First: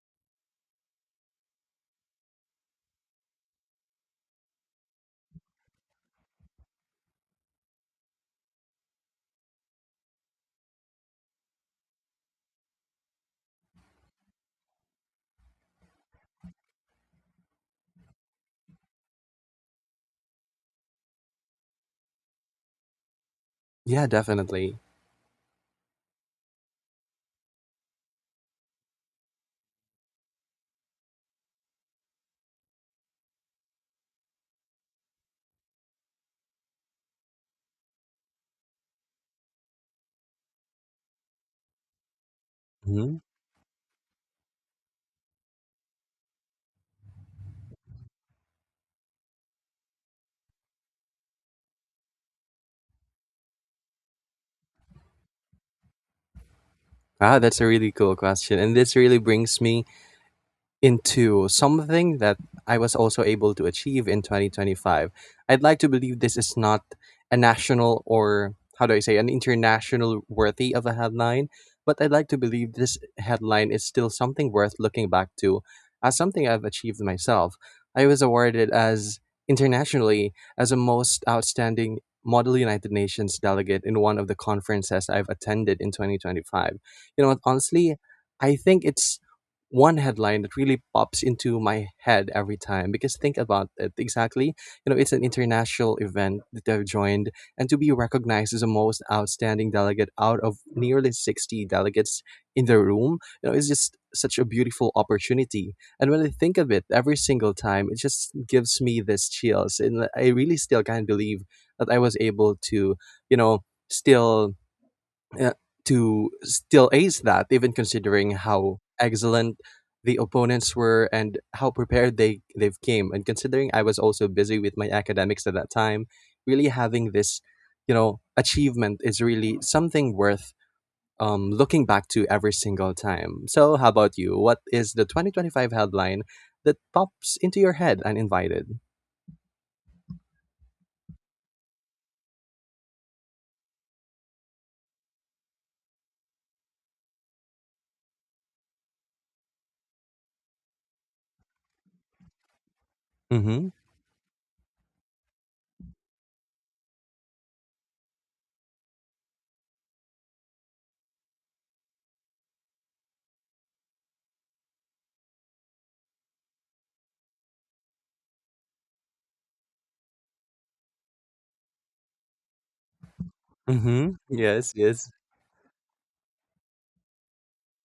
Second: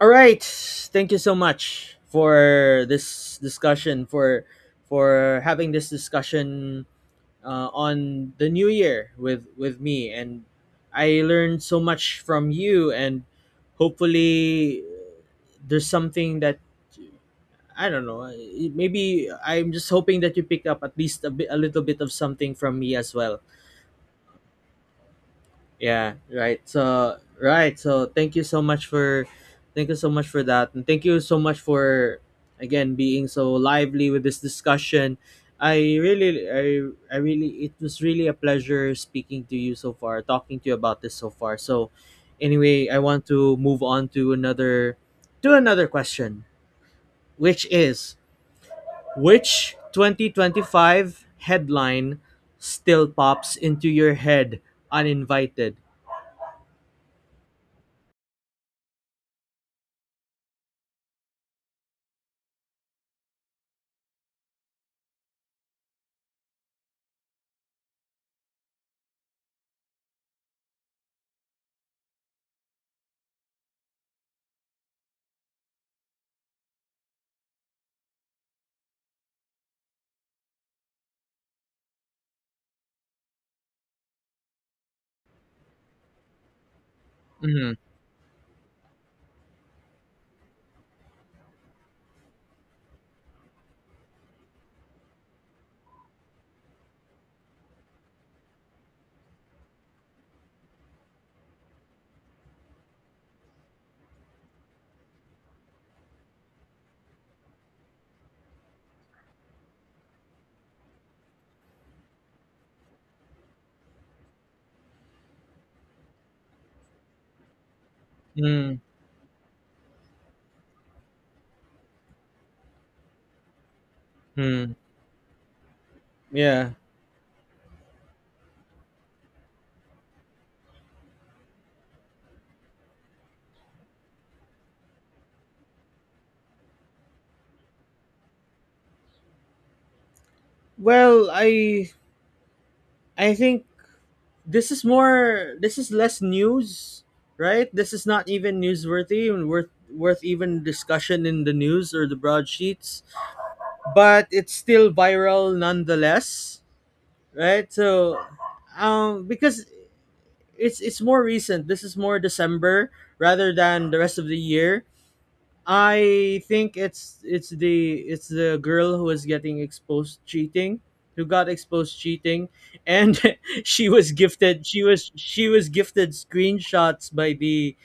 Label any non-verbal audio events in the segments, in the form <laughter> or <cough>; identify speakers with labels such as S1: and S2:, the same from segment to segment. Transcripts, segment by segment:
S1: All right. Thank you so much for this discussion for having this discussion on the new year with me, and I learned so much from you and hopefully there's something that I don't know. Maybe I'm just hoping that you pick up at least a little bit of something from me as well.
S2: Yeah, definitely.
S1: Yeah, right. So thank you so much for that. And thank you so much for again being so lively with this discussion. I really I I really, it was really a pleasure speaking to you so far, talking to you about this so far. So anyway, I
S2: Mhm.
S1: want to move on to another question, which is which 2025 headline still pops into your head uninvited?
S2: Wow, that's a really cool question, and this really brings me into something that I was also able to achieve in 2025. I'd like to believe this is not a national, or how do I say, an international worthy of a headline, but I'd like to believe this headline is still something worth looking back to as something I've achieved myself. I was awarded as internationally as a most outstanding Model United Nations delegate in one of the conferences I've attended in 2025. You know what,
S1: Mm-hmm.
S2: honestly, I think it's one headline that really pops into my head every time, because, think about it, exactly, you know, it's an international event that I've joined, and to be recognized as the most outstanding delegate out of nearly 60 delegates in the room, you know, it's just such a beautiful opportunity, and when I think of it every single time, it just gives me this chills, and I really still can't believe that I was able to, you know still uh, still ace that, even considering
S1: Mm.
S2: how excellent the opponents were and how prepared they've came. And considering I was also busy
S1: Hmm.
S2: with my academics at that time, really
S1: Yeah.
S2: having this, achievement is really something worth looking back to every single time. So, how about you? What is the 2025 headline that pops into your head uninvited?
S1: Well, I think this is less news, right? This is not even newsworthy and worth even discussion in the news or the broadsheets,
S2: Mm-hmm.
S1: but it's still viral nonetheless, right? So, because it's more recent. This is more December rather than the rest of the year. I think it's the girl who was getting exposed cheating, who got exposed cheating, and <laughs>
S2: Mm-hmm. Yes, yes.
S1: she was gifted screenshots by the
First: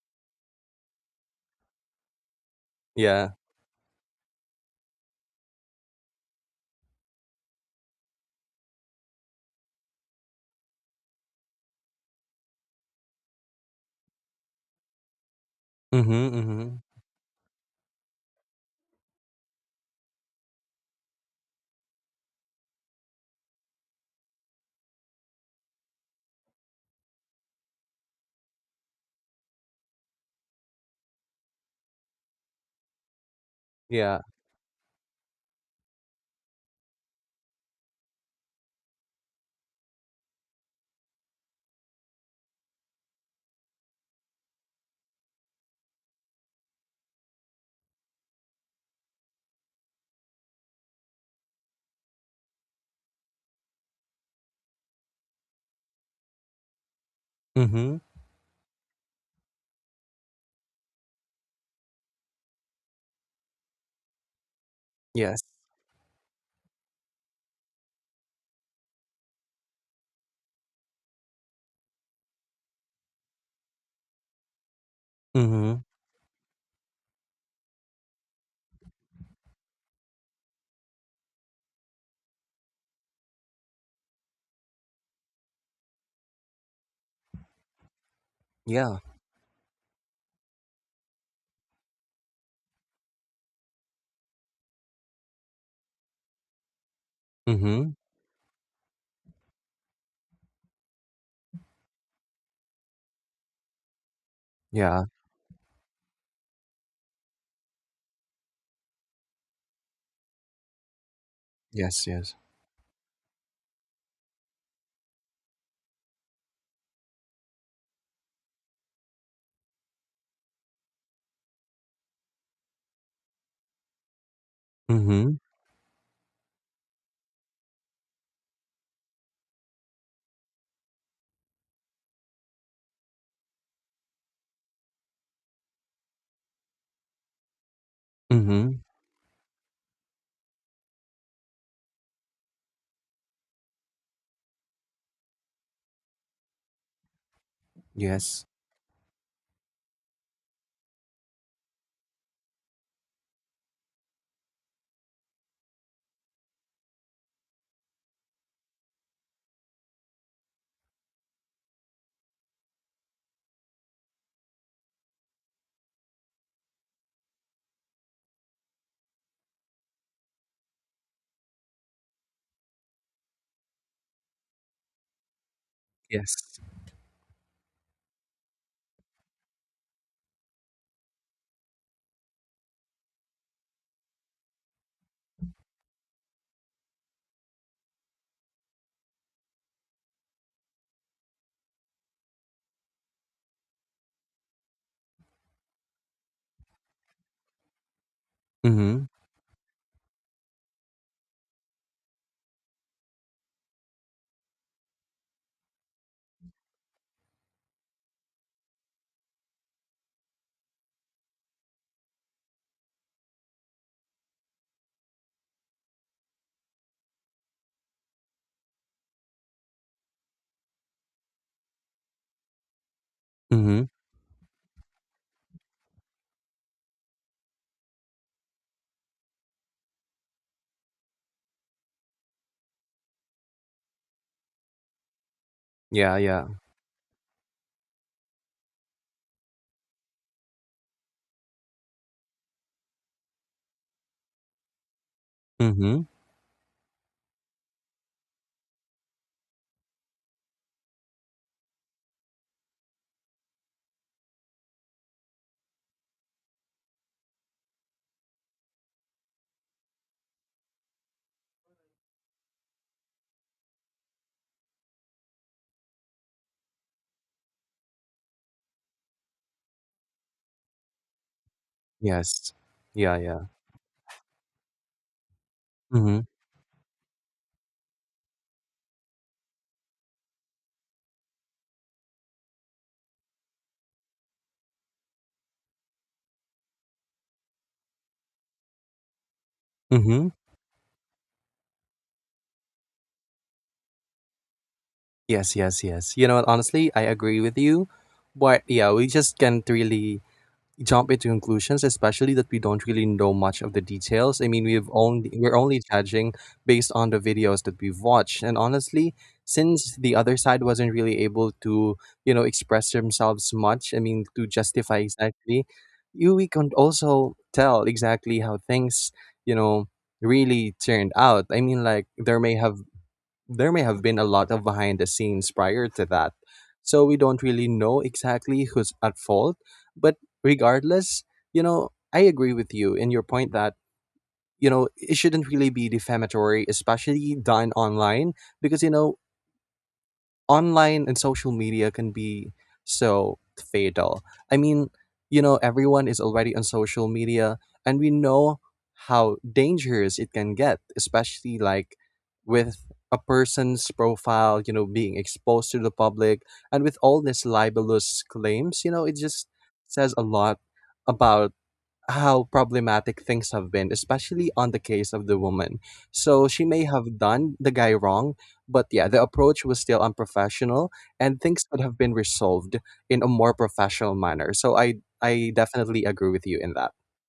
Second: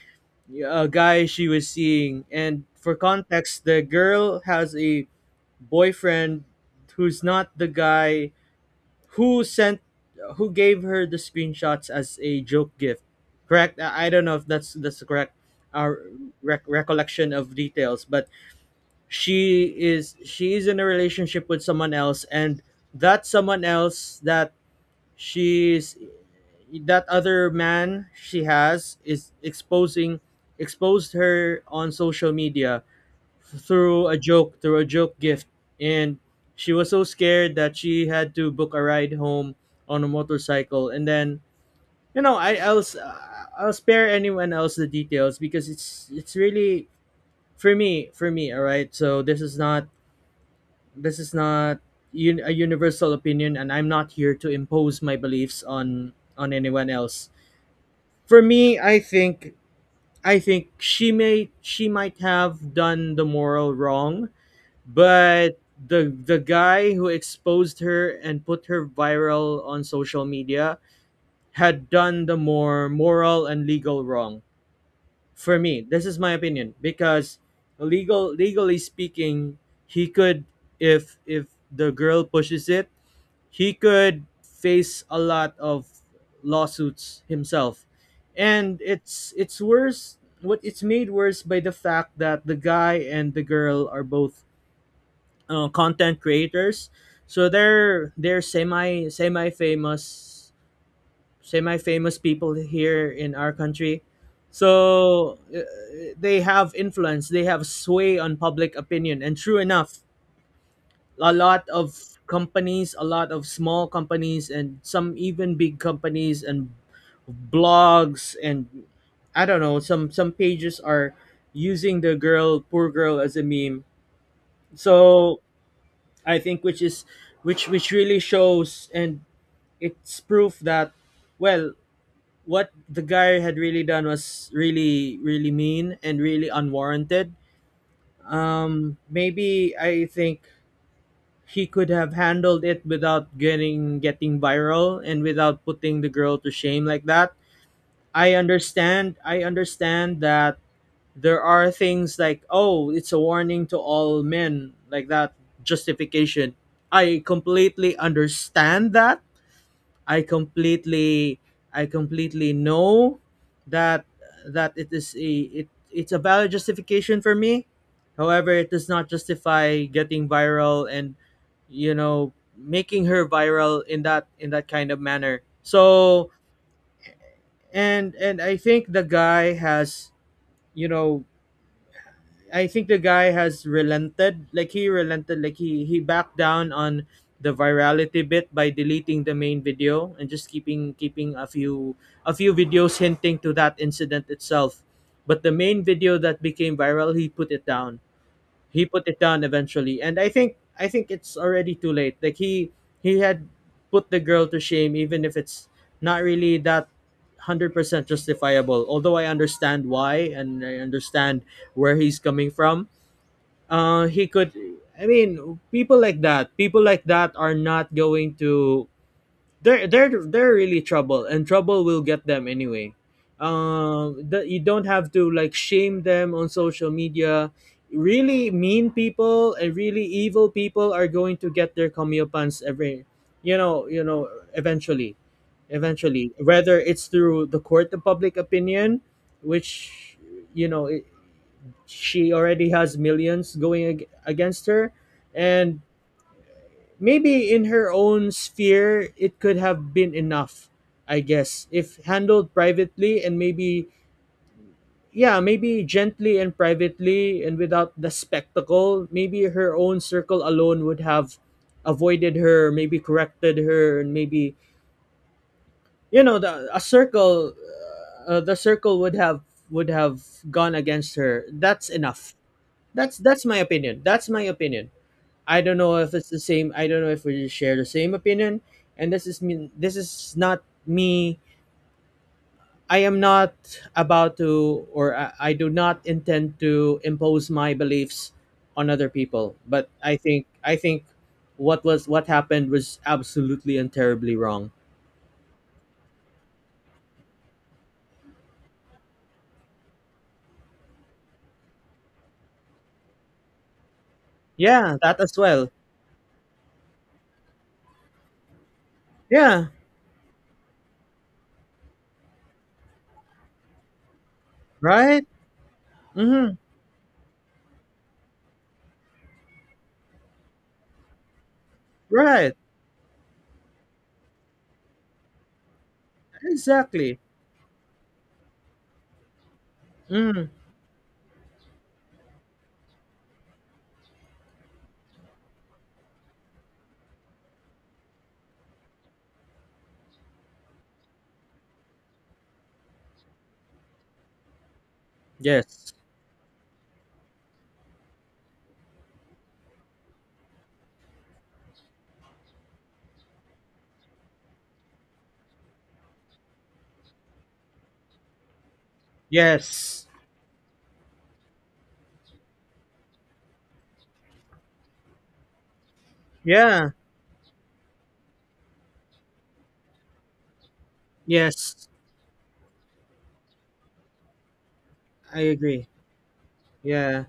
S1: guy she was seeing. And for
S2: Yeah.
S1: context, the girl has a boyfriend who's not the guy who sent who gave her the screenshots as a joke gift. Correct? I don't know if that's the correct our
S2: Mm-hmm. Mm-hmm.
S1: recollection of details, but she is in a relationship with someone else, and that someone else that she's that other man she has is exposing exposed her on social media
S2: Yeah.
S1: through a joke gift, and she was so scared that she had to book a ride home on a motorcycle. And then you know, I'll spare anyone else the details because it's really, for me, all right, so this is not this is not a universal opinion, and I'm not here to impose my beliefs on anyone else.
S2: Mm-hmm.
S1: For me, I think she may, she might have done the moral wrong,
S2: Yes.
S1: but the guy who exposed her and put her viral on social media had done the more moral and legal wrong. For me,
S2: Mm-hmm.
S1: this is my opinion, because legally speaking, he could, if the girl pushes it, he could face a lot of lawsuits himself. And
S2: Yeah.
S1: it's made worse by the fact that the guy and the girl are both content creators, so
S2: Mm-hmm.
S1: they're semi famous, semi famous people here in our country.
S2: Yeah.
S1: So they have influence, they have sway on public opinion. And true enough, a lot of
S2: Yes, yes.
S1: companies, a lot of small companies, and some even big companies and blogs and I don't know. Some pages are using the girl, poor girl, as a meme.
S2: Mm-hmm.
S1: So I think, which is which really shows, and it's proof that, well, what the guy had really done was really really mean and really unwarranted.
S2: Mm-hmm.
S1: Um, maybe I think he could have handled it without getting viral and without putting the girl to shame like that. I
S2: Yes.
S1: understand. I understand that there are things like, oh, it's a warning to all men, like that justification. I completely understand that. I completely I completely know that it is a, it, it's a valid justification for me. However, it does not justify getting viral and, you know, making her viral in that, in that kind of manner. So,
S2: Yes.
S1: and I think the guy has, you know, I think the guy has relented. Like he relented. Like he backed down on the virality bit by deleting the main video and just keeping a few videos hinting to that incident itself. But the main video that became viral, he put it down,
S2: Mm-hmm.
S1: eventually. And I think it's already too late. Like he had put the girl to shame, even if it's not really that 100% justifiable. Although I understand why, and I understand where he's coming from. Uh, he could I mean, people like that are not going to, they're really trouble, and trouble will get them anyway.
S2: Mm-hmm.
S1: Um, that, you don't have to like shame them on social media. Really mean people and really evil people are going to get their comeuppance, every you know, eventually,
S2: Yeah,
S1: eventually,
S2: yeah.
S1: whether it's through the court of public opinion, which, you know, it, she already has millions going against her. And
S2: Mm-hmm.
S1: maybe in her own sphere, it could have been enough, I guess, if handled privately, and maybe, yeah, maybe gently and privately and without the spectacle. Maybe her own circle alone would have avoided her, maybe corrected her, and maybe, you know, the circle would have, would have gone against her. That's enough.
S2: Yes. Yeah,
S1: That's
S2: yeah.
S1: my opinion. That's my opinion. I don't know if
S2: Mm-hmm.
S1: it's the same. I don't know if we share the same opinion. And this is me. This is not me. I am not about to, or I do not intend to impose my beliefs on other people. But
S2: Mm-hmm.
S1: I think what was, what happened was absolutely and terribly wrong.
S2: Yes, yes, yes. You know what, honestly, I agree with you. But yeah, we just can't really jump into conclusions, especially that we don't really know much of the details. I mean, we've
S1: Yeah, that
S2: only
S1: as
S2: we're
S1: well.
S2: only judging based on the videos that we've watched, and honestly,
S1: Yeah,
S2: since the other side wasn't really able to, express themselves much, I mean, to justify
S1: right.
S2: exactly, you we
S1: Mm-hmm.
S2: can also tell exactly how things, you know, really turned out. I mean, like, there
S1: Right.
S2: may have there may have been a lot of behind the scenes prior to that. So we
S1: Exactly.
S2: don't really know exactly who's at fault. But
S1: Mm.
S2: regardless, I agree with you in your point that, it shouldn't really be defamatory, especially done online, because, online and social media can be so fatal. I mean,
S1: Yes.
S2: everyone is already on social media, and we know how dangerous it can get, especially like with a person's profile, being exposed to the public, and with all these libelous claims, it just
S1: Yes.
S2: says a lot about how problematic things have been, especially on the case of the woman. So she may
S1: Yeah.
S2: have done the guy wrong, but yeah, the approach was still unprofessional, and things could
S1: Yes.
S2: have been resolved in a more professional manner. So I
S1: I
S2: I
S1: agree.
S2: definitely agree with you in that.
S1: Yeah.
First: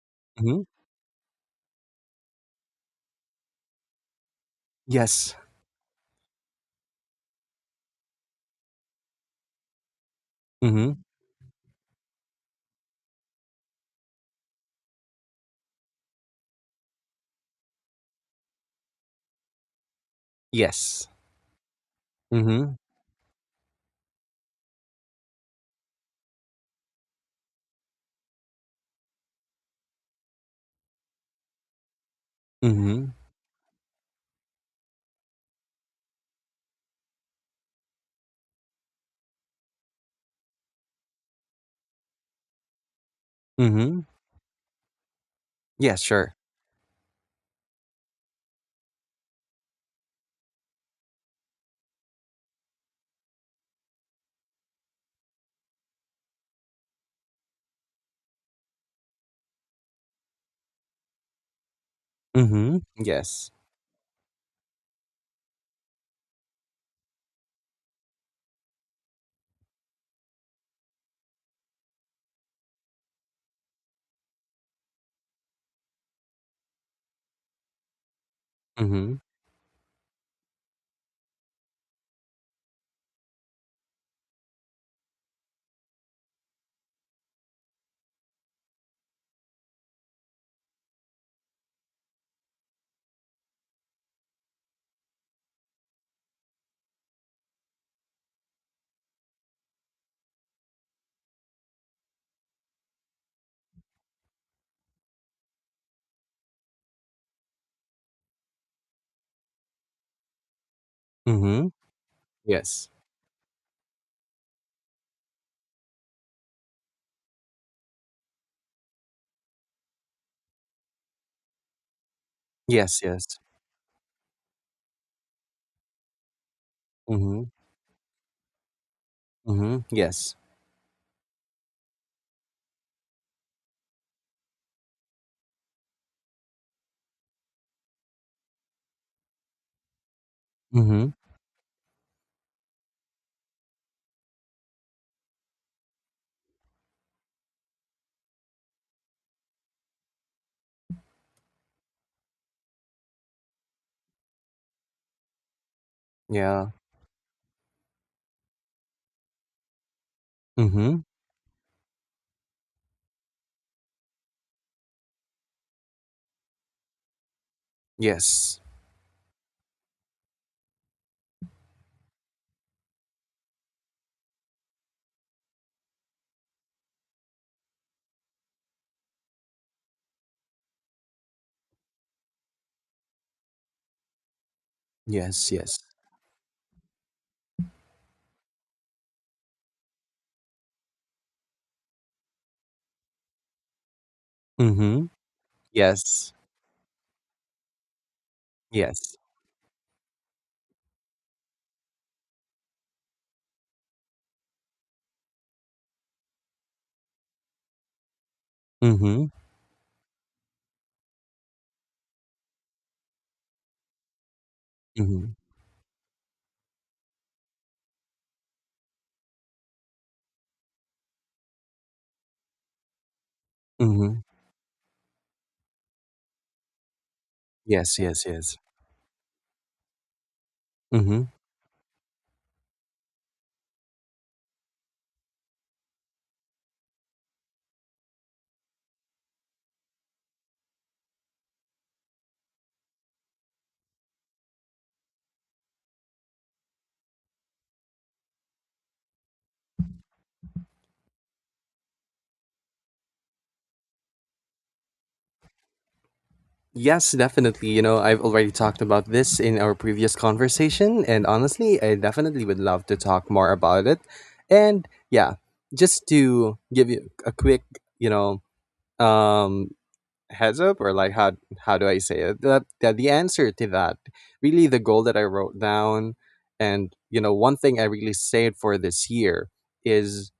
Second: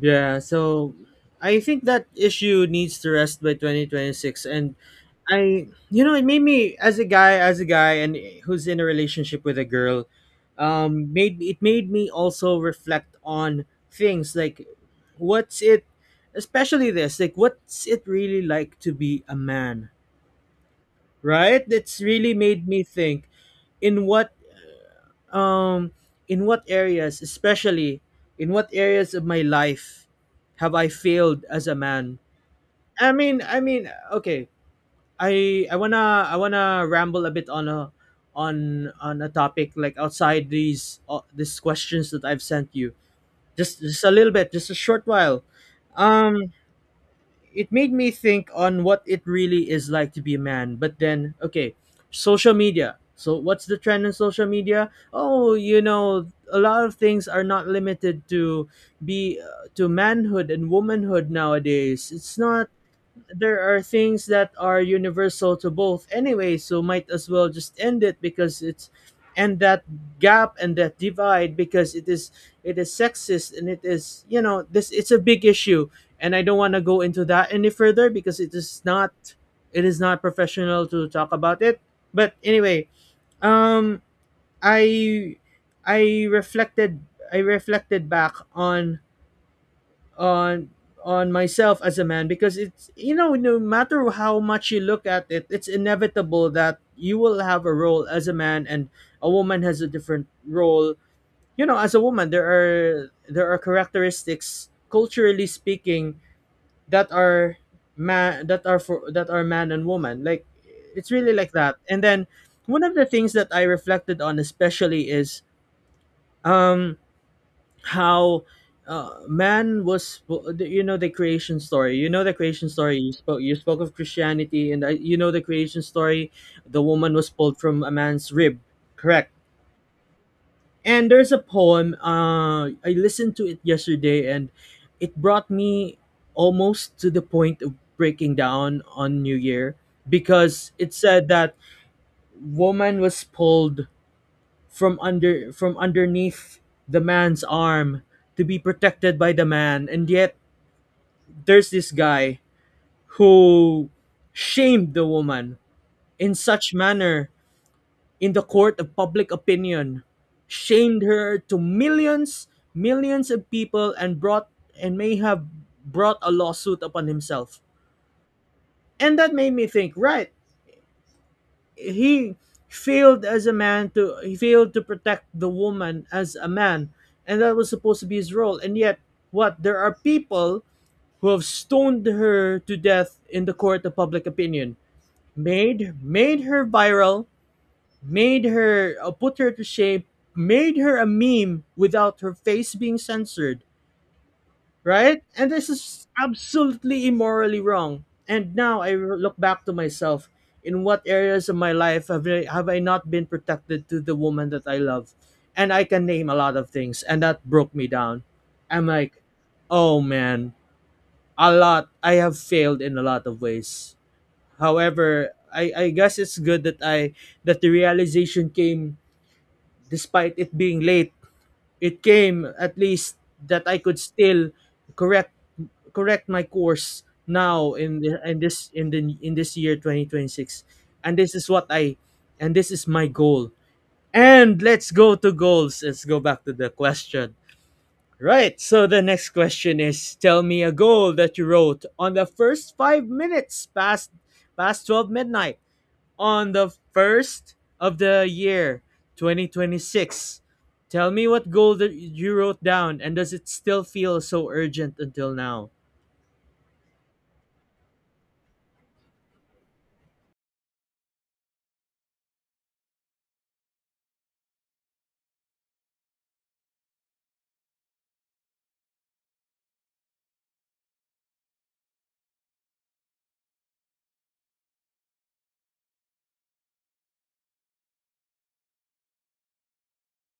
S1: Yeah,
S2: Hmm.
S1: so I think that issue needs to rest by 2026. And
S2: Yes.
S1: I, you know, it made me, as a guy and who's in a relationship with a girl,
S2: Hmm.
S1: um, made it, made me also reflect on things like what's it especially, this like what's it really like to be a man,
S2: Yes.
S1: right? It's really made
S2: Hmm.
S1: me think in what, um, in what areas especially in what areas of my life have I failed as a man.
S2: Hmm.
S1: I mean, okay, I wanna ramble a bit on a, on a topic like outside these questions that I've sent you,
S2: Hmm.
S1: just a little bit, just a short while.
S2: Yes, sure.
S1: Um, it made me think on what it really is like to be a man. But then, okay, social media. So what's the trend in social media? Oh, you know, a lot of things are not limited to be to manhood and womanhood nowadays. It's not,
S2: Hmm. Yes.
S1: there are things that are universal to both anyway, so might as well just end it, because it's, and that gap and that divide, because it is, it is sexist, and it is, you know, this, it's a big issue. And I don't want to go into that any further, because it is not,
S2: Hmm.
S1: it is not professional to talk about it. But anyway, um, i I reflected, I reflected back on, on on myself as a man, because it's, you know, no matter how much you look at it, it's inevitable that you will have a role as a man, and a woman has a different role. You know, as a woman, there are, characteristics, culturally speaking, that are man that are for that are man and woman, like, it's really like
S2: Hmm.
S1: that. And then one
S2: Yes.
S1: of the things that I reflected on especially is, um, how, man was, you know, the creation story,
S2: Yes,
S1: you
S2: yes.
S1: spoke, of Christianity, and I, you know, the creation story, the woman was
S2: Hmm.
S1: pulled from a man's rib, correct?
S2: Hmm. Yes.
S1: And there's a poem, I listened to it yesterday, and it brought me almost to the point of breaking down on new year, because it
S2: Hmm.
S1: said that woman was pulled from underneath the man's arm, to be protected by the man. And yet there's this guy who shamed the woman in
S2: Yeah.
S1: such manner, in the court of public opinion,
S2: Hmm.
S1: shamed her to millions, millions of people, and brought, and may have brought a lawsuit upon himself.
S2: Yes.
S1: And that made me think, right, he failed as a man to, he failed to protect the woman as a man. And that was supposed to be his role. And yet what, there are people who have stoned her to death in the court of public opinion,
S2: Yes, yes.
S1: made her viral, made her, put her to shame, made her a meme without her face being censored,
S2: Mhm.
S1: right? And this is
S2: Yes.
S1: absolutely immorally wrong. And now I
S2: Yes.
S1: look back to myself. In what areas of my life have I not been protected to the woman that I love? And I can name a lot of things, and that broke me down. I'm like,
S2: Mhm.
S1: oh man, a lot. I have failed in a lot of ways. However,
S2: Mhm.
S1: I guess it's good that I that the realization came, despite it being late, it came at least, that I could
S2: Mhm.
S1: still correct correct my course now
S2: Yes, yes, yes.
S1: in this year 2026. and
S2: Mhm.
S1: this is what I and this is my goal. And let's go back to the question. Right, so the next question is, tell me a goal that you wrote on the first 5 minutes past 12 midnight on the first of the year 2026. Tell me what goal that you wrote down, and does it still feel so urgent until now?
S2: Yes, definitely. You know, I've already talked about this in our previous conversation, and honestly, I definitely would love to talk more about it. And yeah, just to give you a quick, you know, um, heads up, or, like, how do I say it, that, the answer to that, really the goal that I wrote down, and one thing I really saved for this year, is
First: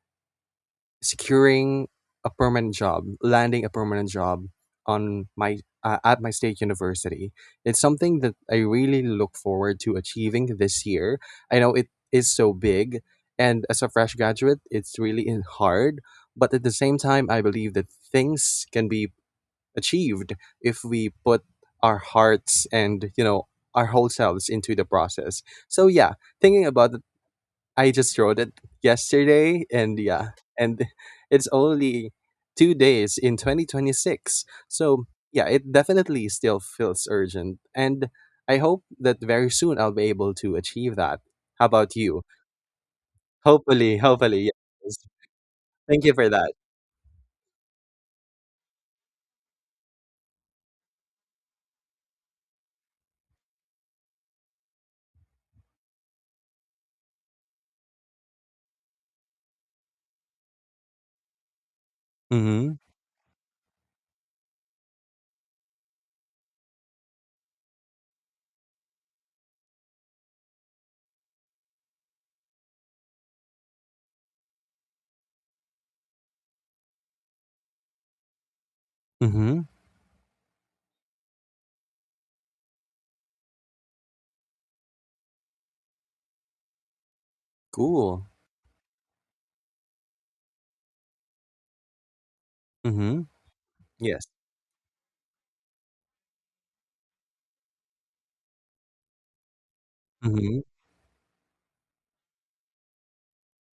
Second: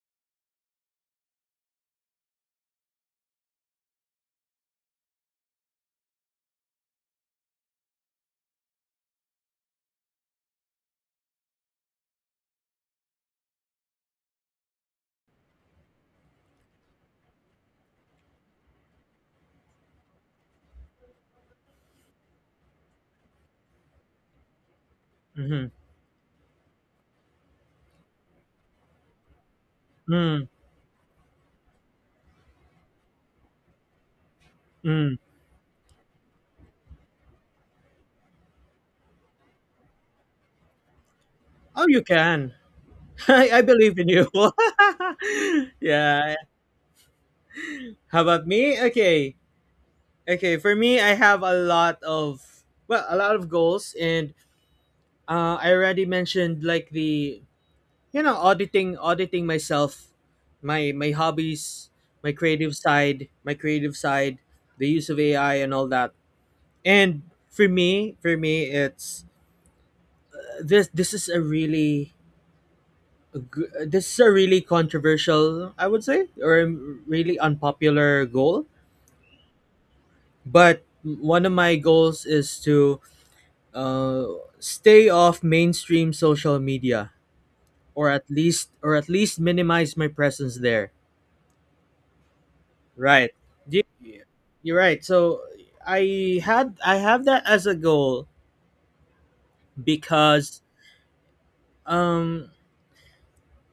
S2: securing a permanent job landing a permanent job on my at my state university. It's something that I really look forward to achieving this year. I know it is so big, and as a fresh graduate it's really hard, but at the same time I believe that things can be achieved if we put our hearts and our whole selves into the process.
S1: Mm-hmm.
S2: So yeah, thinking about it, I just wrote it yesterday, and yeah,
S1: Mm,
S2: and <laughs> it's only 2 days in 2026, so
S1: mm.
S2: yeah, it definitely still feels urgent, and I hope that very soon I'll be able to achieve that. How
S1: Oh,
S2: about
S1: you
S2: you?
S1: can. <laughs> I
S2: Hopefully,
S1: believe in you.
S2: hopefully, yes,
S1: <laughs>
S2: thank you for
S1: Yeah.
S2: that.
S1: How about me? Okay. Okay. For me, I have a lot of well, a lot of goals, and I already mentioned, like, the auditing, myself, my hobbies, my
S2: Mm-hmm.
S1: creative side, the use of AI, and all that. And for me it's this is a really controversial, I would say, or really unpopular goal.
S2: Mm-hmm.
S1: But one of my goals is to uh, stay off mainstream social media, or at
S2: Cool.
S1: least minimize my presence there.
S2: Mm-hmm.
S1: Right. Yeah.
S2: Yes.
S1: You're right. So I have that as a goal,
S2: Mm-hmm.
S1: because um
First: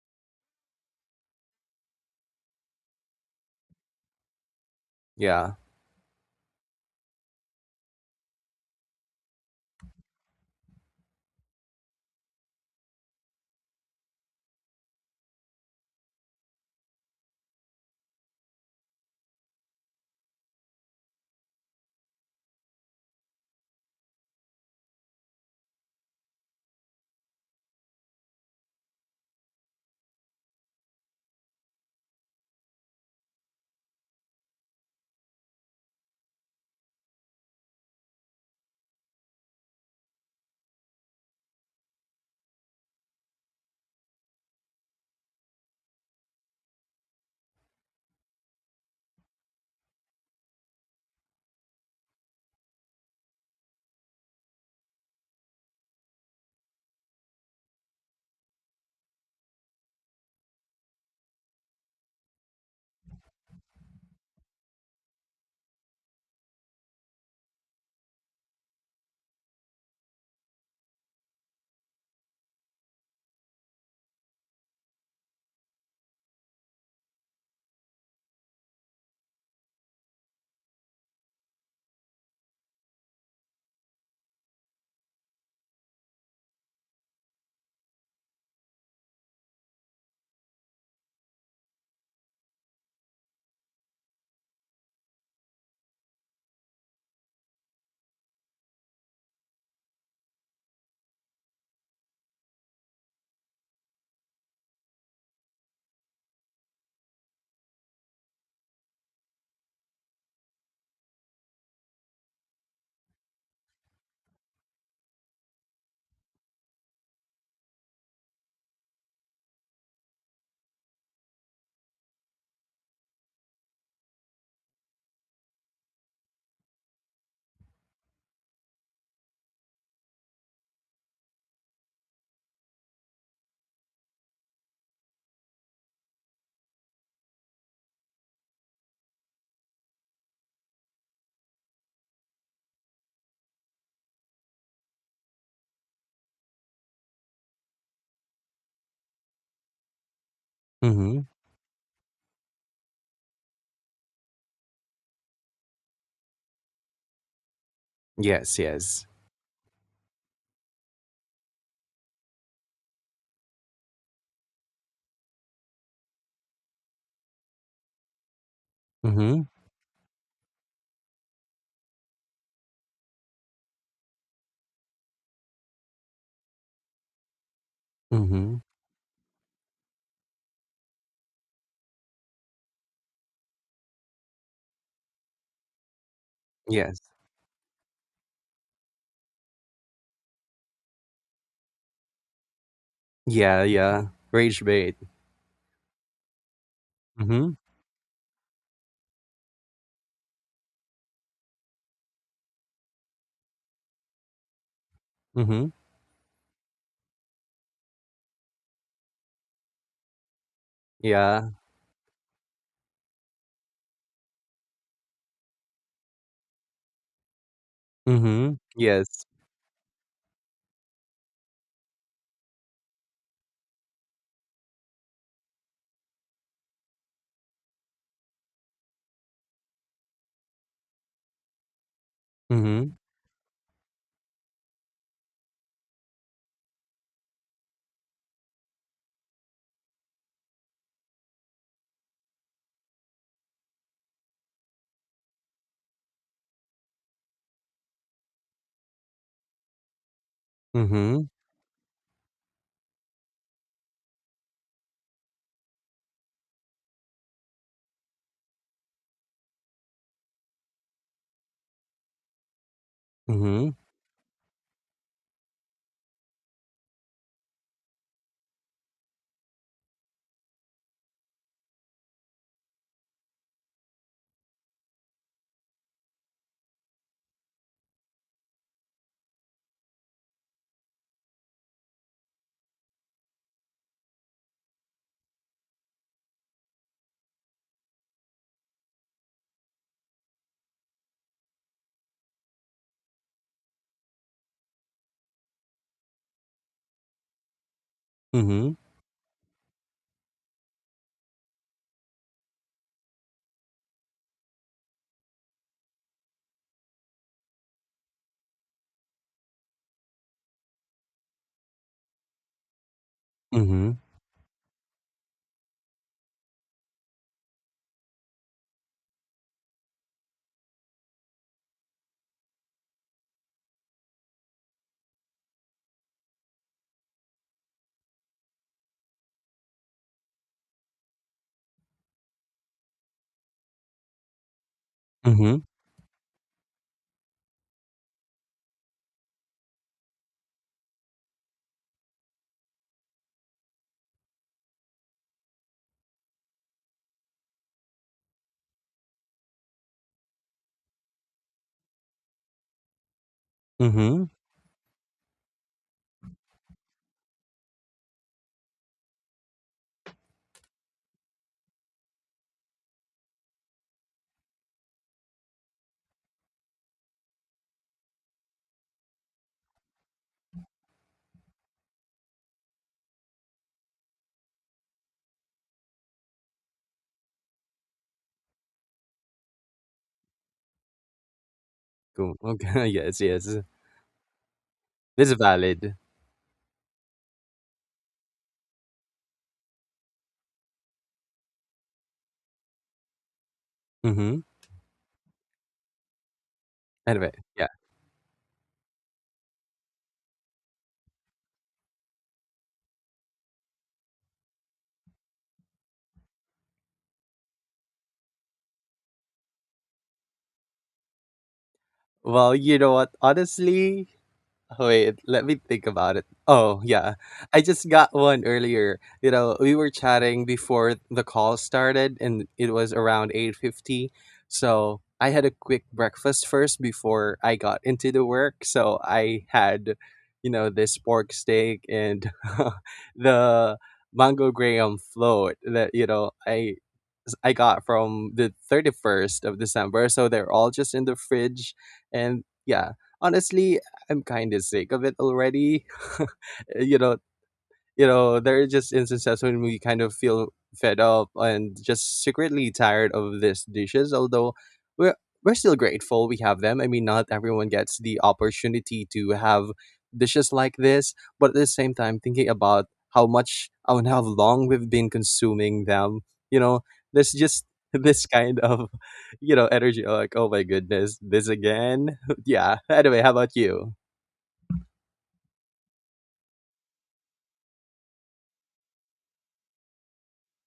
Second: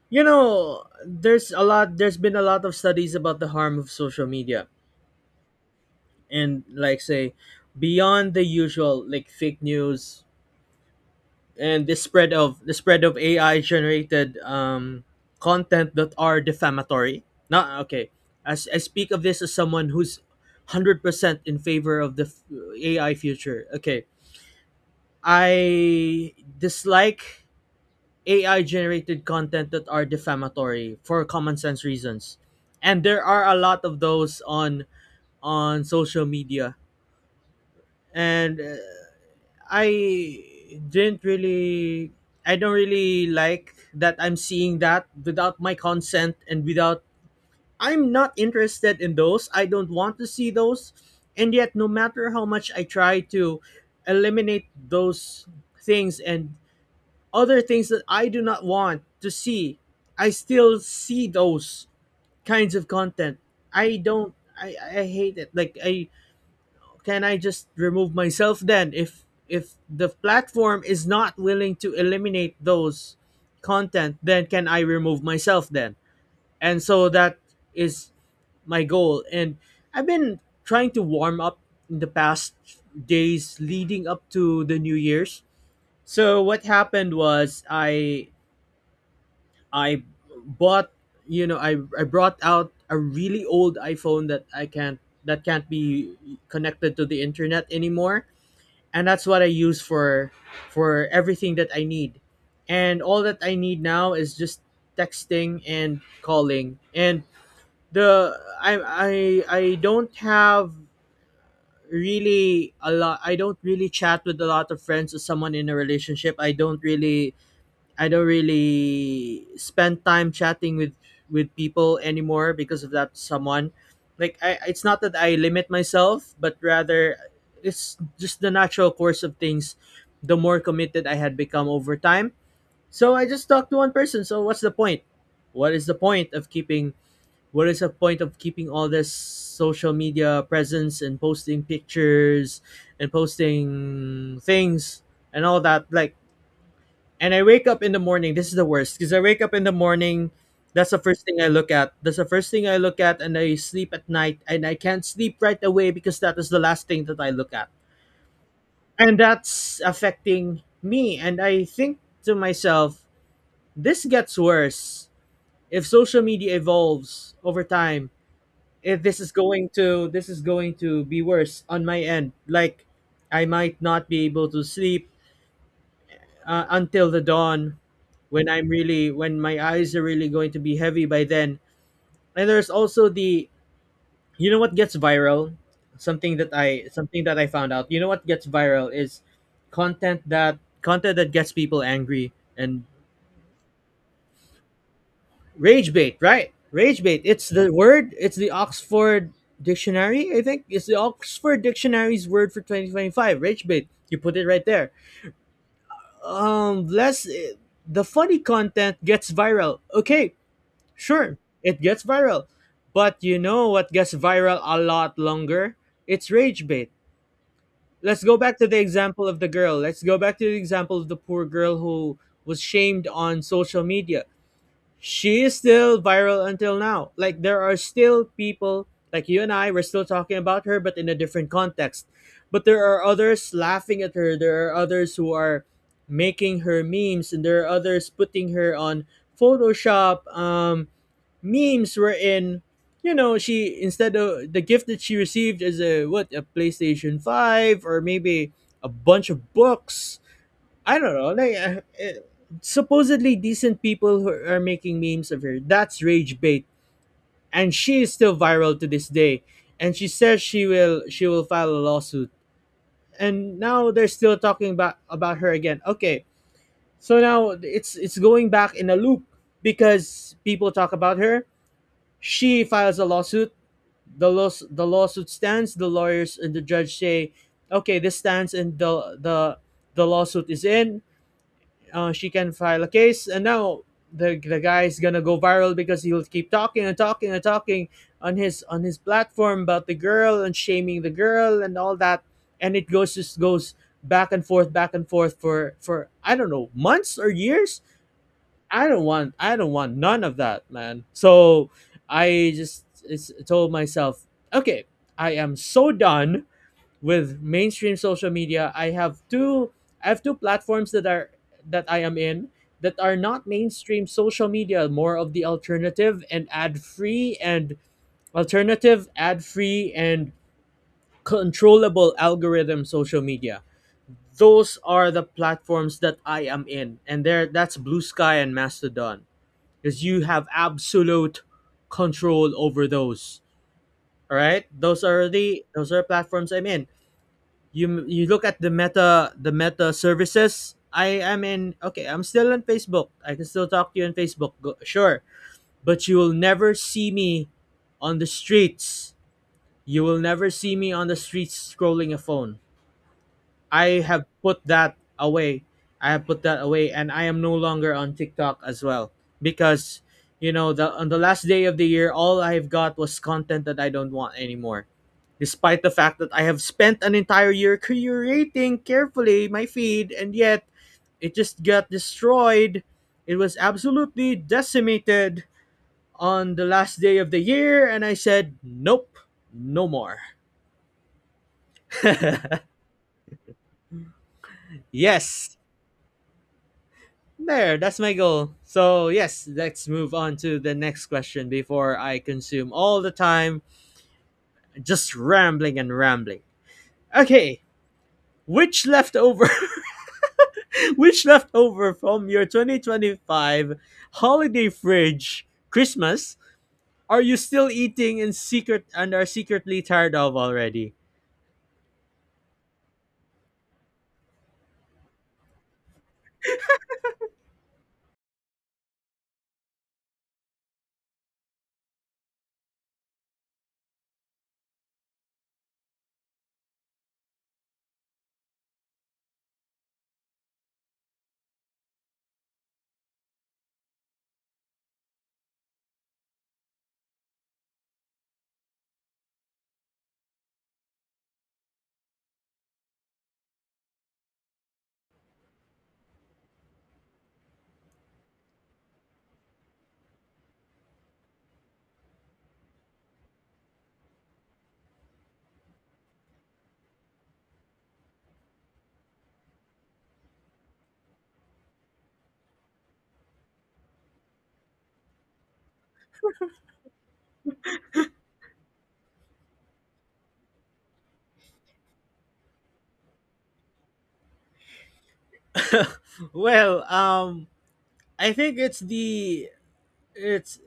S1: there's been a lot of studies about the harm of social media.
S2: Yeah.
S1: And, like, say, beyond the usual, like, fake news, and the spread of AI generated content that are defamatory. Not okay. As I speak of this as someone who's 100% in favor of AI future. Okay, I dislike AI generated content that are defamatory for common sense reasons. And there are a lot of those on social media. And I didn't really I don't really like that I'm seeing that without my consent, and without I'm not interested in those. I don't want to see those. And yet, no matter how much I try to eliminate those things and other things that I do not want to see, I still see those kinds of content. I don't I hate it. Like I Can I just remove myself then, if the platform is not willing to eliminate those content, then can I remove myself then? And so that is my goal. And I've been trying to warm up in the past days leading up to the New Year's. So what happened was I bought, you know, I brought out a really old iPhone that I can't that can't be connected to the internet anymore, and that's what I use for everything that I need. And all that I need now is just texting and calling. And the I don't have really a lot I don't really chat with a lot of friends or someone in a relationship. I don't really spend time chatting with people anymore because of that someone. Like I It's not that I limit myself, but rather it's just the natural course of things, the more committed I had become over time. So I just talked to one person. So what's the point? What is the point of keeping all this social media presence and posting pictures and posting things and all that, like, and I wake up in the morning. This is the worst, because I wake up in the morning. That's the first
S2: Mhm.
S1: thing I look at. That's the first thing I look at, and I sleep at night. And I can't sleep right away because that is the last thing that I look at.
S2: Yes, yes.
S1: And that's affecting me. And I think to myself, this gets worse if social media evolves over time. If this is
S2: Mhm,
S1: going to be worse on my end. Like, I might not be able to sleep until the dawn, when
S2: mhm.
S1: I'm really when my eyes are really going to be heavy by then. And there's also the you know what gets viral?
S2: Yes.
S1: Something that I found out. You know what gets viral is content that gets people angry, and
S2: Yeah, yeah. Rage bait.
S1: rage bait, right? Rage bait. It's
S2: Mhm,
S1: the word, it's the Oxford dictionary, I think. It's the Oxford dictionary's word for 2025, rage bait. You put it right there.
S2: mhm.
S1: Less eh, the funny content gets viral. Okay, sure,
S2: Yeah.
S1: it gets viral. But you know what gets viral a lot longer? It's rage bait. Let's go back
S2: Mhm.
S1: to the
S2: Yes.
S1: example of the girl. Let's go back to the example of the poor girl who was shamed on social media. She is still viral until now. Like, there are still people, like you and I, we're still talking about her, but in a different context. But there
S2: Mhm,
S1: are others laughing at her. There are others who are making her memes, and there are others putting her on Photoshop, memes were in, she, instead of the gift that she received, is a, what, a PlayStation 5, or maybe a bunch of books. I don't
S2: mhm,
S1: know, like, supposedly decent people who are making memes of her. That's rage bait. And she is still viral to this day, and she says she will file a lawsuit. And
S2: mhm,
S1: now they're still talking about her again. Okay, so now it's going back in a loop, because people talk about her, she files a lawsuit, the lawsuit stands, the lawyers and the judge say, okay, this stands, and the lawsuit is in, she can file a case. And now the guy is gonna go viral, because he'll keep talking and talking and talking on his platform about the girl and shaming the girl and all that, and it goes just goes back and forth, back and forth, for I don't know, months or years.
S2: mhm,
S1: I don't want none of that, man. So I told myself, okay, I am so done with mainstream social media. I have two platforms that are that I am in that are not
S2: mhm,
S1: mainstream social media, more of the alternative, ad-free, and controllable algorithm social media. Those are the platforms that I am in, and there that's Blue Sky and Mastodon, because you have absolute control over those. All right,
S2: mhm,
S1: those are platforms I'm in. You look at the meta services. I am in. Okay, I'm still on Facebook. I can still talk to you on Facebook. Go, sure, but you will never see me on the streets. You will never see me on the streets scrolling a phone. I have
S2: mhm.
S1: put that away. I have put that away, and I am no longer on TikTok as well, because you know the on the last day of the year, all I've got was content that I don't want anymore. Despite the fact that I have spent an entire year curating carefully my feed, and yet it just got destroyed. It was absolutely decimated on the last day of the year, and I said, "Nope, no more."
S2: Cool.
S1: <laughs>
S2: Okay. <laughs> Yes, yes. This is
S1: Yes,
S2: valid.
S1: there, that's my goal. So, yes, let's move on to the next question before I consume all the time
S2: Mhm.
S1: just rambling and rambling.
S2: Anyway,
S1: Okay,
S2: yeah.
S1: which leftover <laughs> which leftover from your 2025 holiday fridge Christmas are you still eating in secret and are secretly tired of already?
S2: Well, you know what? Honestly, wait, let me think about it. Oh, yeah. I just got one earlier. You know, we were chatting before the call started, and it was around 8:50. So, I had a quick breakfast first before I got into the work. So, I had, this pork steak and <laughs> the mango graham float that, I got from the 31st of December. So they're all just in the fridge. And yeah, honestly, I'm kind of sick of it already. <laughs> you know, there are just instances when we kind of feel fed up and just secretly tired of these dishes, although we're we're still grateful we have them. I mean, not everyone gets the opportunity to have dishes like this, but at the same time, thinking about how much and how long we've been consuming them, you know, there's just <laughs> this kind of, energy, like, oh my goodness, this again? <laughs> yeah. Anyway, how about you?
S1: <laughs> Well, I think it's,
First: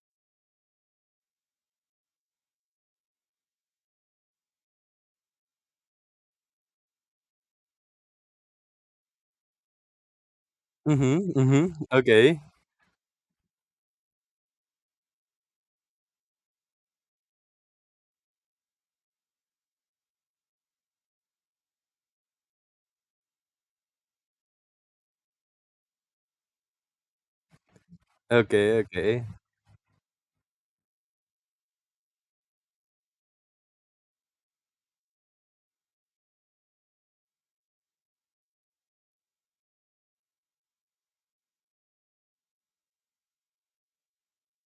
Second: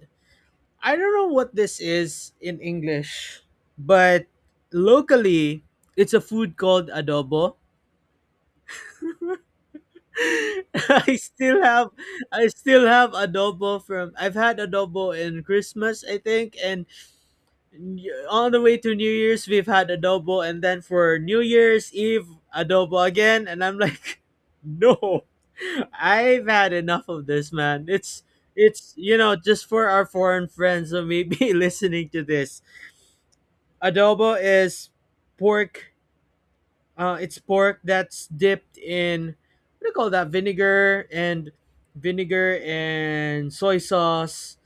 S1: I don't know what this is in English, but locally it's a food called adobo. <laughs> I
S2: Mm-hmm.
S1: still
S2: Mm-hmm.
S1: have
S2: Okay.
S1: I still have adobo from I've had adobo in Christmas, I think, and on the way to New Year's we've had adobo, and then for New Year's Eve, adobo again, and I'm like, <laughs> no, I've had enough of this, man. It's,
S2: Okay.
S1: it's
S2: Okay.
S1: just for our foreign friends who may be <laughs> listening to this, adobo is pork. It's pork that's dipped in, what do you call that? Vinegar and soy sauce.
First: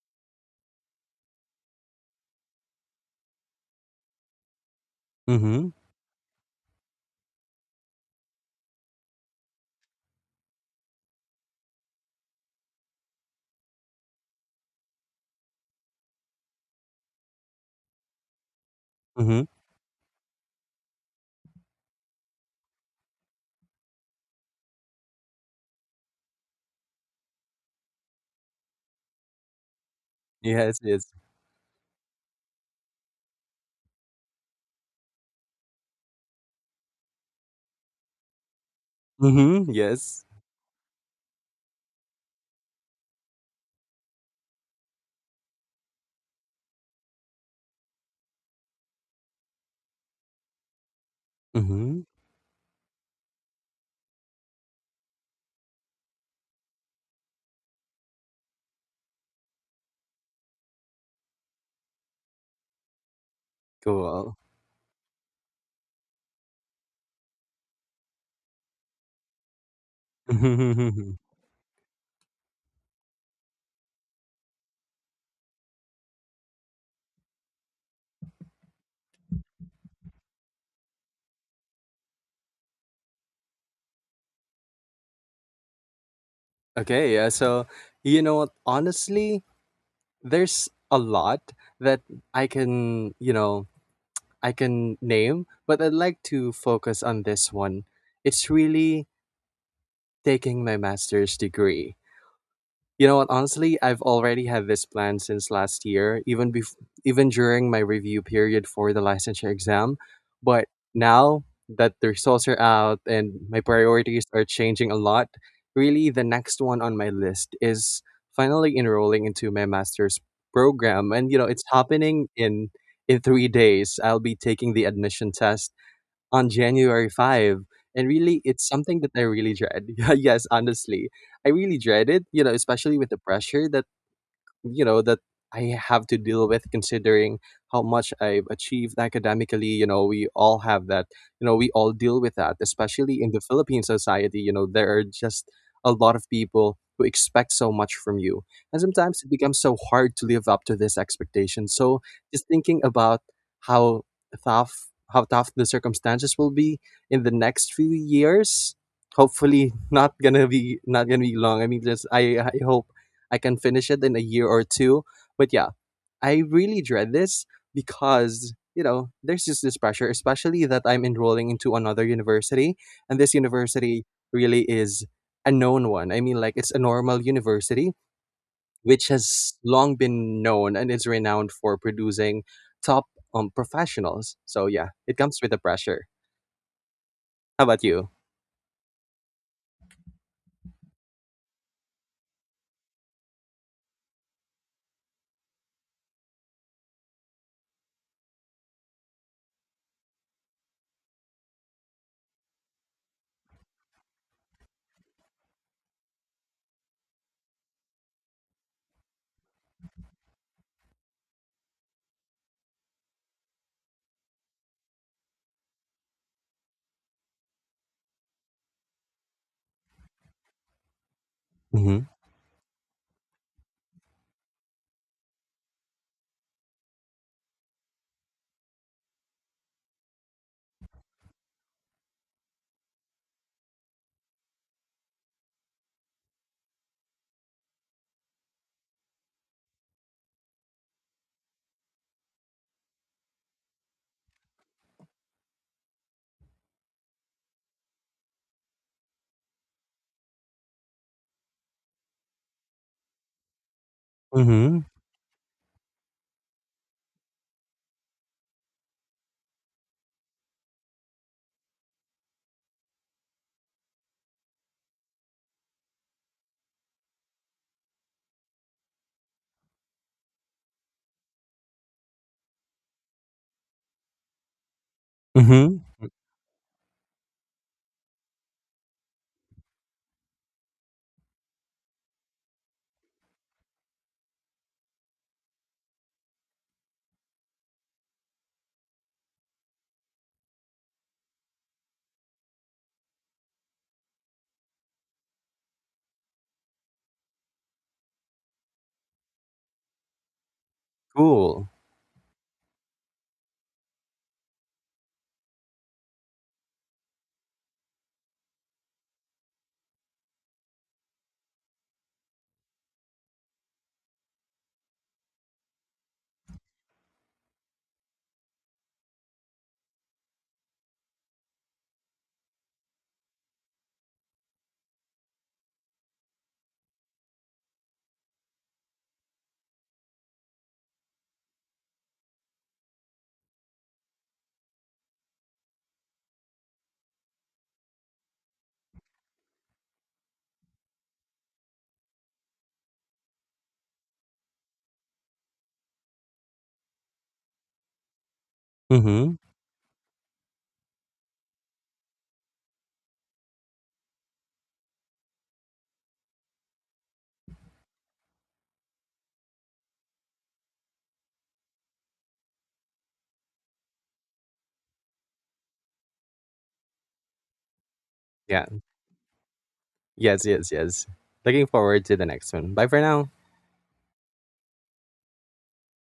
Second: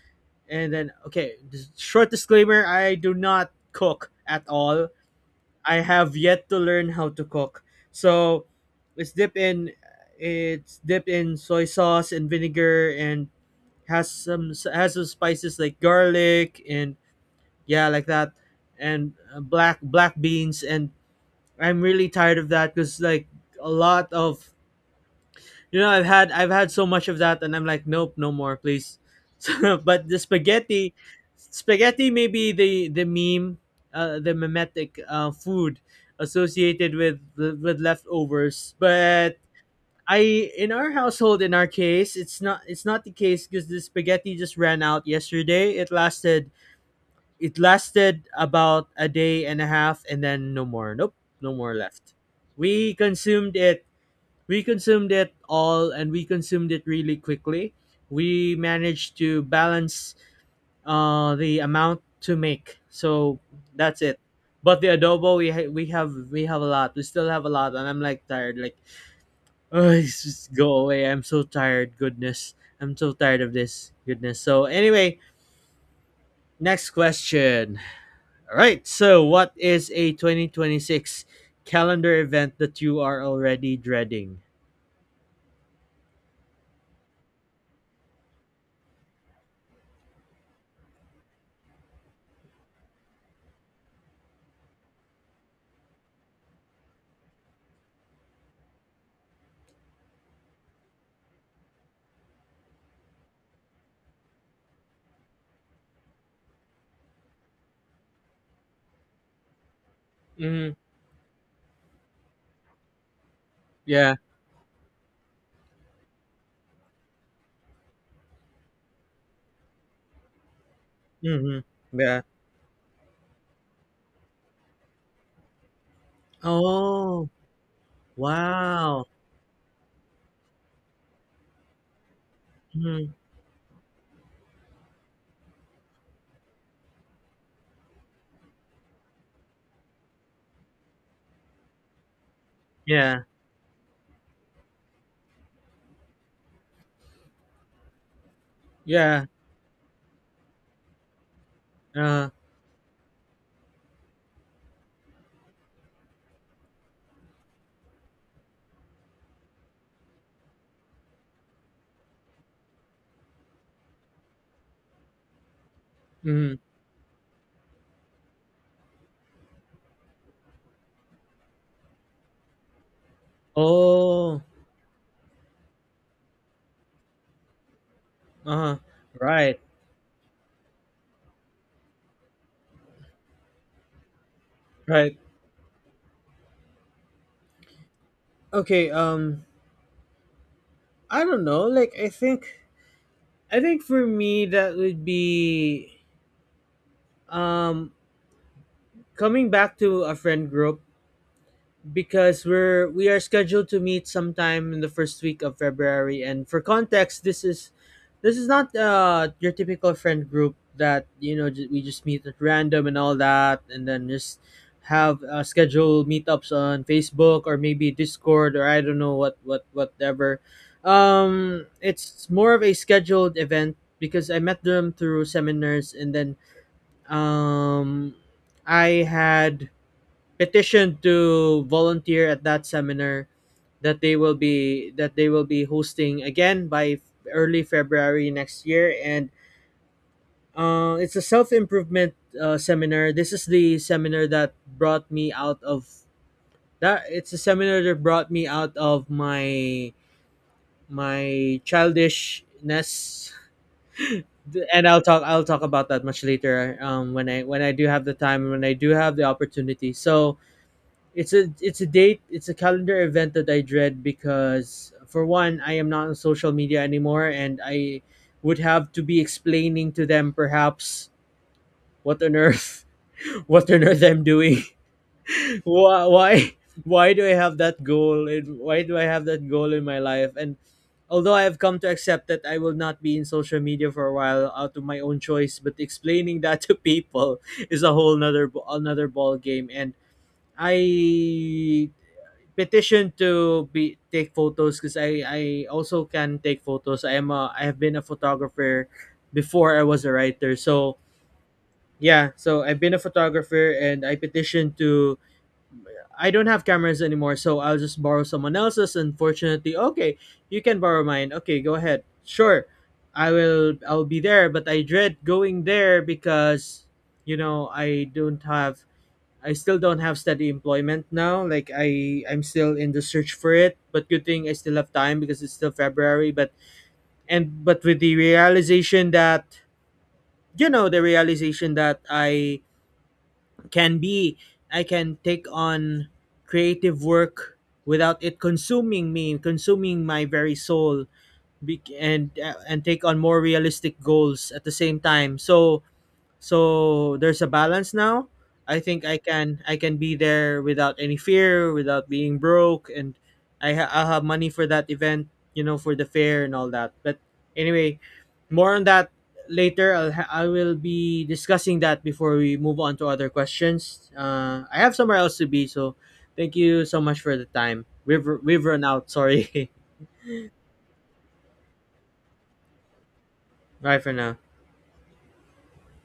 S1: And then, okay, just short disclaimer: I do not cook at all.
S2: Mm-hmm.
S1: I have yet to learn how to cook. So it's dipped in it's dipped in soy sauce and vinegar, and has some spices, like garlic, and, yeah, like that, and
S2: Mhm.
S1: black beans, and I'm really tired of that because, like, a lot of you know I've had so much of that, and I'm like, nope, no more, please. <laughs> So, but the
S2: Yes,
S1: spaghetti,
S2: yes.
S1: may be the the mimetic food associated with leftovers. But
S2: Mhm, yes.
S1: I in our case, it's not the case, because the spaghetti just ran out yesterday. It lasted about a day and a half, and then no more. Nope, no more
S2: Mhm.
S1: left. We consumed it. We consumed it all, and we consumed it really quickly. We managed to balance the amount to make. So that's it.
S2: Cool.
S1: But the adobo we have a lot. We still have a lot, and I'm like tired, like oh, just go away.
S2: <laughs>
S1: I'm so tired. Goodness. I'm so tired of this. Goodness. So anyway, next question. All right. So, what is a 2026 calendar event that you are already dreading?
S2: Okay, yeah, so, you know what, honestly, there's a lot that I can name, but I'd like to focus on this one. It's really taking my master's degree. You know what? Honestly, I've already had this plan since last year, even even during my review period for the licensure exam. But
S1: Hmm.
S2: now that the results are out and my
S1: Yeah.
S2: priorities are changing a lot, really the next one on my list is finally enrolling into my master's program, and
S1: Hmm.
S2: it's
S1: Yeah.
S2: happening in 3 days. I'll be taking the admission test on January
S1: Oh,
S2: 5. And really, it's something
S1: wow.
S2: that I really dread. <laughs> Yeah, yes, honestly. I really dread it, especially with
S1: Hmm.
S2: the pressure that you know that I have to deal with, considering how much I've achieved academically. You know we all have that, we all deal with that, especially
S1: Yeah.
S2: in the Philippine society. You know there are just a lot of people who expect so much from you, and sometimes
S1: Yeah.
S2: it becomes so hard to live up to this expectation. So
S1: Uh.
S2: just thinking about how tough how tough the circumstances will be in the next few years, hopefully <laughs> not gonna be long. I mean, just, I hope I can finish it in a year or two. But yeah, I
S1: Hmm.
S2: really dread this because, there's just this pressure, especially that I'm enrolling into another university. And this university
S1: Oh.
S2: really is a known one. I mean, like, it's a normal university,
S1: Uh.
S2: which has
S1: Right.
S2: long been known and is renowned for producing top professionals. So yeah,
S1: Right.
S2: it comes with the pressure. How about you?
S1: Okay, I don't know. Like I think for me that would be um coming back to a friend group, because we are scheduled to meet sometime in the first week of February. And for context, this is not your typical friend group that we just meet at random and all that, and then just have scheduled meetups on Facebook or maybe Discord or I don't know what whatever.
S2: Mm-hmm.
S1: It's more of a scheduled event because I met them through seminars, and then um I had petitioned to volunteer at that seminar that they will be hosting again by early February next year, and it's a self improvement seminar. This is the seminar that brought me out of that. It's a seminar that brought me out of my childishness,
S2: Mm-hmm.
S1: and I'll talk about that much later. When I do have the time and when I do have the opportunity. So it's a it's a date, it's a calendar event that I dread because for one, I am not on social media anymore, and I would have to be explaining to them perhaps what on earth <laughs> what on earth I'm doing. <laughs>
S2: Mm-hmm.
S1: Why why do I have that goal, and why do I have that goal in my life? And although I have come to accept that I will not be in social media for a while out of my own choice, but explaining <laughs> that to people <laughs> is a whole another ball game. And I petition to be take photos, because I also can take photos. I have been a photographer before I was a writer. So
S2: Cool.
S1: yeah, so I've been a photographer, and I petitioned to— I don't have cameras anymore, so I'll just borrow someone else's. Unfortunately, okay, you can borrow mine. Okay, go ahead. Sure, I will. I'll be there, but I dread going there because you know, I don't have— I still don't have steady employment now. Like I'm still in the search for it, but good thing I still have time because it's still February. But And but with the realization that you know, the realization that can be I can take on creative work without it consuming me, consuming my very soul, and take on more realistic goals at the same time. So, there's a balance now. I think
S2: Mm-hmm.
S1: I can be there without any fear, without being broke, and I'll have money for that event, you know, for the fair and all that. But anyway, more on that later. I will be discussing that before we move on to other questions. I have somewhere else to be, so thank you so much for the time. We've
S2: Yeah.
S1: run out. Sorry.
S2: Yes, yes, yes. Looking forward to the next one. Bye for now.
S1: <laughs> Bye for now.